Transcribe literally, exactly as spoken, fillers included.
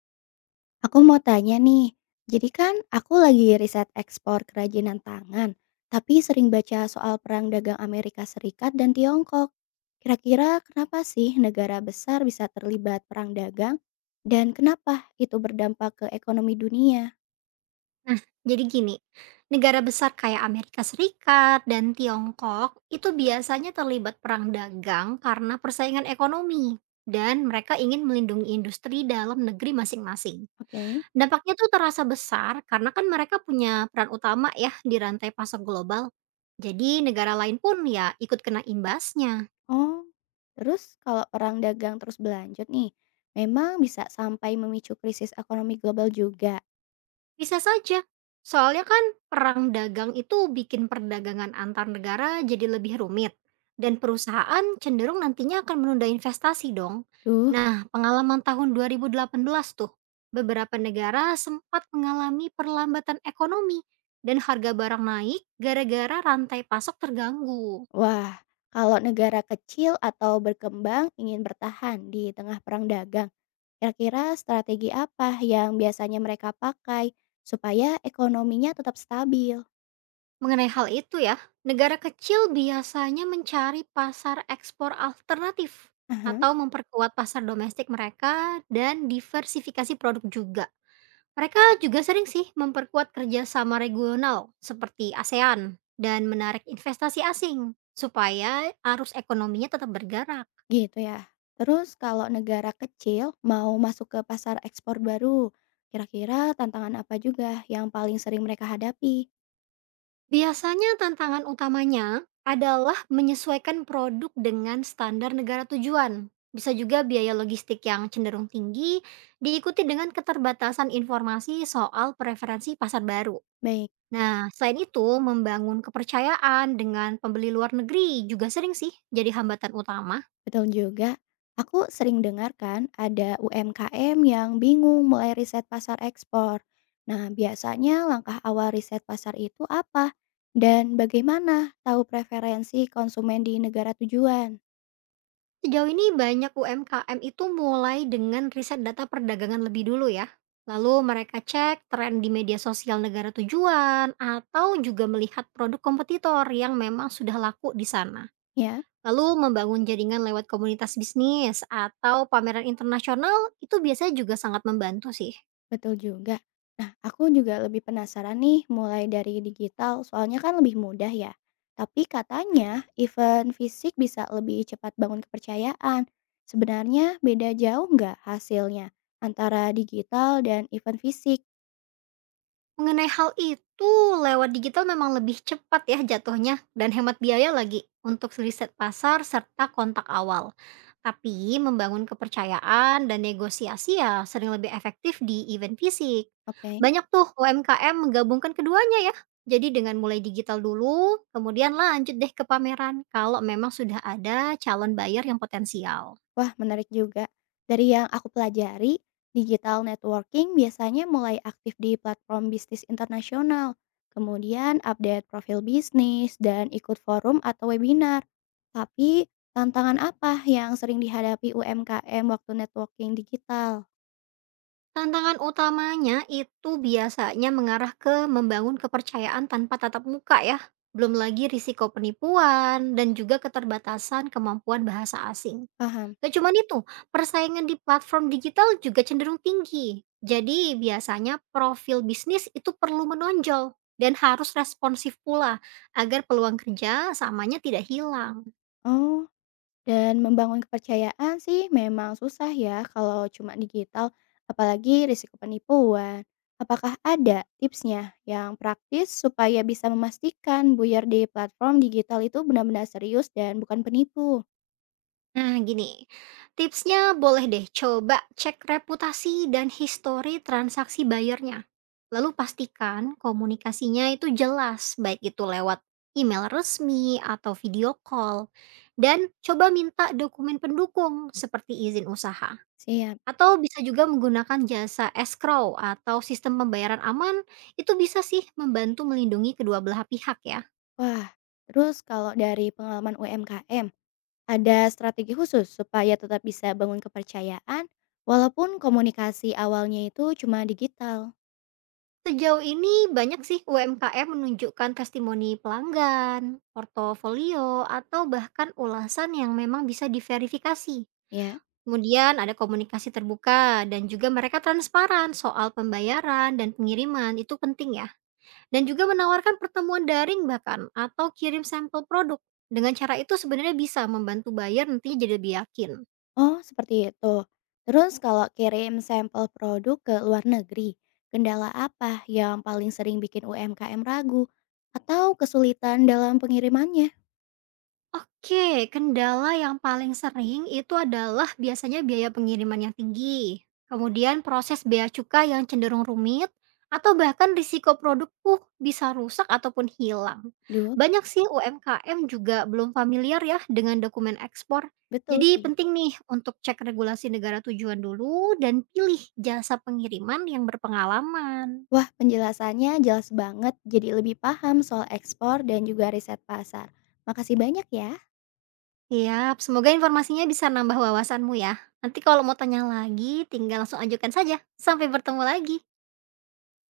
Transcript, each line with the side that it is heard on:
left: Aku mau tanya nih, jadi kan aku lagi riset ekspor kerajinan tangan, tapi sering baca soal perang dagang Amerika Serikat dan Tiongkok. Kira-kira kenapa sih negara besar bisa terlibat perang dagang dan kenapa itu berdampak ke ekonomi dunia?
right: Nah, jadi gini, negara besar kayak Amerika Serikat dan Tiongkok itu biasanya terlibat perang dagang karena persaingan ekonomi dan mereka ingin melindungi industri dalam negeri masing-masing.
left: Oke.
right: Dampaknya tuh terasa besar karena kan mereka punya peran utama ya di rantai pasok global. Jadi negara lain pun ya ikut kena imbasnya.
left: Oh, terus kalau perang dagang terus berlanjut nih, memang bisa sampai memicu krisis ekonomi global juga.
right: Bisa saja. Soalnya kan perang dagang itu bikin perdagangan antar negara jadi lebih rumit dan perusahaan cenderung nantinya akan menunda investasi dong.
left: Duh.
right: Nah, pengalaman tahun dua ribu delapan belas tuh, beberapa negara sempat mengalami perlambatan ekonomi dan harga barang naik gara-gara rantai pasok terganggu.
left: Wah, kalau negara kecil atau berkembang ingin bertahan di tengah perang dagang, kira-kira strategi apa yang biasanya mereka pakai supaya ekonominya tetap stabil?
right: Mengenai hal itu ya, negara kecil biasanya mencari pasar ekspor alternatif
left: Aha,
right: atau memperkuat pasar domestik mereka dan diversifikasi produk juga. Mereka juga sering sih memperkuat kerjasama regional seperti ASEAN dan menarik investasi asing supaya arus ekonominya tetap bergerak.
left: gitu ya. Terus kalau negara kecil mau masuk ke pasar ekspor baru, kira-kira tantangan apa juga yang paling sering mereka hadapi?
right: Biasanya tantangan utamanya adalah menyesuaikan produk dengan standar negara tujuan. Bisa juga biaya logistik yang cenderung tinggi, diikuti dengan keterbatasan informasi soal preferensi pasar baru.
left: Baik.
right: Nah, selain itu, membangun kepercayaan dengan pembeli luar negeri juga sering sih jadi hambatan utama.
left: Betul juga. Aku sering dengarkan ada U M K M yang bingung mulai riset pasar ekspor. Nah, biasanya langkah awal riset pasar itu apa? Dan bagaimana tahu preferensi konsumen di negara tujuan?
right: Sejauh ini banyak U M K M itu mulai dengan riset data perdagangan lebih dulu ya. Lalu mereka cek tren di media sosial negara tujuan atau juga melihat produk kompetitor yang memang sudah laku di sana.
left: Ya.
right: Lalu membangun jaringan lewat komunitas bisnis atau pameran internasional itu biasanya juga sangat membantu sih.
left: Betul juga. Nah, aku juga lebih penasaran nih mulai dari digital, soalnya kan lebih mudah ya. Tapi katanya event fisik bisa lebih cepat bangun kepercayaan. Sebenarnya beda jauh nggak hasilnya antara digital dan event fisik?
right: Mengenai hal itu, lewat digital memang lebih cepat ya jatuhnya dan hemat biaya lagi untuk riset pasar serta kontak awal. Tapi membangun kepercayaan dan negosiasi ya sering lebih efektif di event fisik.
left: Oke.
right: Banyak tuh U M K M menggabungkan keduanya ya. Jadi dengan mulai digital dulu, kemudian lanjut deh ke pameran kalau memang sudah ada calon buyer yang potensial.
left: Wah, menarik juga. Dari yang aku pelajari, digital networking biasanya mulai aktif di platform bisnis internasional, kemudian update profil bisnis, dan ikut forum atau webinar. Tapi, tantangan apa yang sering dihadapi U M K M waktu networking digital?
right: Tantangan utamanya itu biasanya mengarah ke membangun kepercayaan tanpa tatap muka ya. Belum lagi risiko penipuan dan juga keterbatasan kemampuan bahasa asing.
left: Paham?
right: Gak cuman itu, persaingan di platform digital juga cenderung tinggi. Jadi biasanya profil bisnis itu perlu menonjol dan harus responsif pula agar peluang kerja samanya tidak hilang.
left: Oh. Dan membangun kepercayaan sih memang susah ya kalau cuma digital, apalagi risiko penipuan. Apakah ada tipsnya yang praktis supaya bisa memastikan buyur di platform digital itu benar-benar serius dan bukan penipu?
right: Nah, gini. Tipsnya boleh deh coba cek reputasi dan histori transaksi bayarnya. Lalu pastikan komunikasinya itu jelas, baik itu lewat email resmi atau video call. Dan coba minta dokumen pendukung seperti izin usaha.
left: Siap.
right: Atau bisa juga menggunakan jasa escrow atau sistem pembayaran aman, itu bisa sih membantu melindungi kedua belah pihak ya.
left: Wah, terus kalau dari pengalaman U M K M, ada strategi khusus supaya tetap bisa bangun kepercayaan walaupun komunikasi awalnya itu cuma digital,
right: Sejauh ini banyak sih U M K M menunjukkan testimoni pelanggan, portofolio, atau bahkan ulasan yang memang bisa diverifikasi.
left: ya?
right: Kemudian ada komunikasi terbuka dan juga mereka transparan soal pembayaran dan pengiriman, itu penting ya. Dan juga menawarkan pertemuan daring bahkan atau kirim sampel produk. Dengan cara itu sebenarnya bisa membantu buyer nantinya jadi lebih yakin.
left: Oh, seperti itu. Terus kalau kirim sampel produk ke luar negeri, kendala apa yang paling sering bikin U M K M ragu atau kesulitan dalam pengirimannya?
right: Oke, kendala yang paling sering itu adalah biasanya biaya pengiriman yang tinggi, kemudian proses bea cukai yang cenderung rumit, atau bahkan risiko produkku bisa rusak ataupun hilang.
left: Duh,
right: Banyak sih U M K M juga belum familiar ya dengan dokumen ekspor,
left: betul
right: jadi
left: sih.
right: penting nih untuk cek regulasi negara tujuan dulu dan pilih jasa pengiriman yang berpengalaman.
left: Wah, penjelasannya jelas banget. Jadi lebih paham soal ekspor dan juga riset pasar. Makasih banyak ya.
right: Siap, semoga informasinya bisa nambah wawasanmu ya. Nanti kalau mau tanya lagi, tinggal langsung ajukan saja. Sampai bertemu lagi.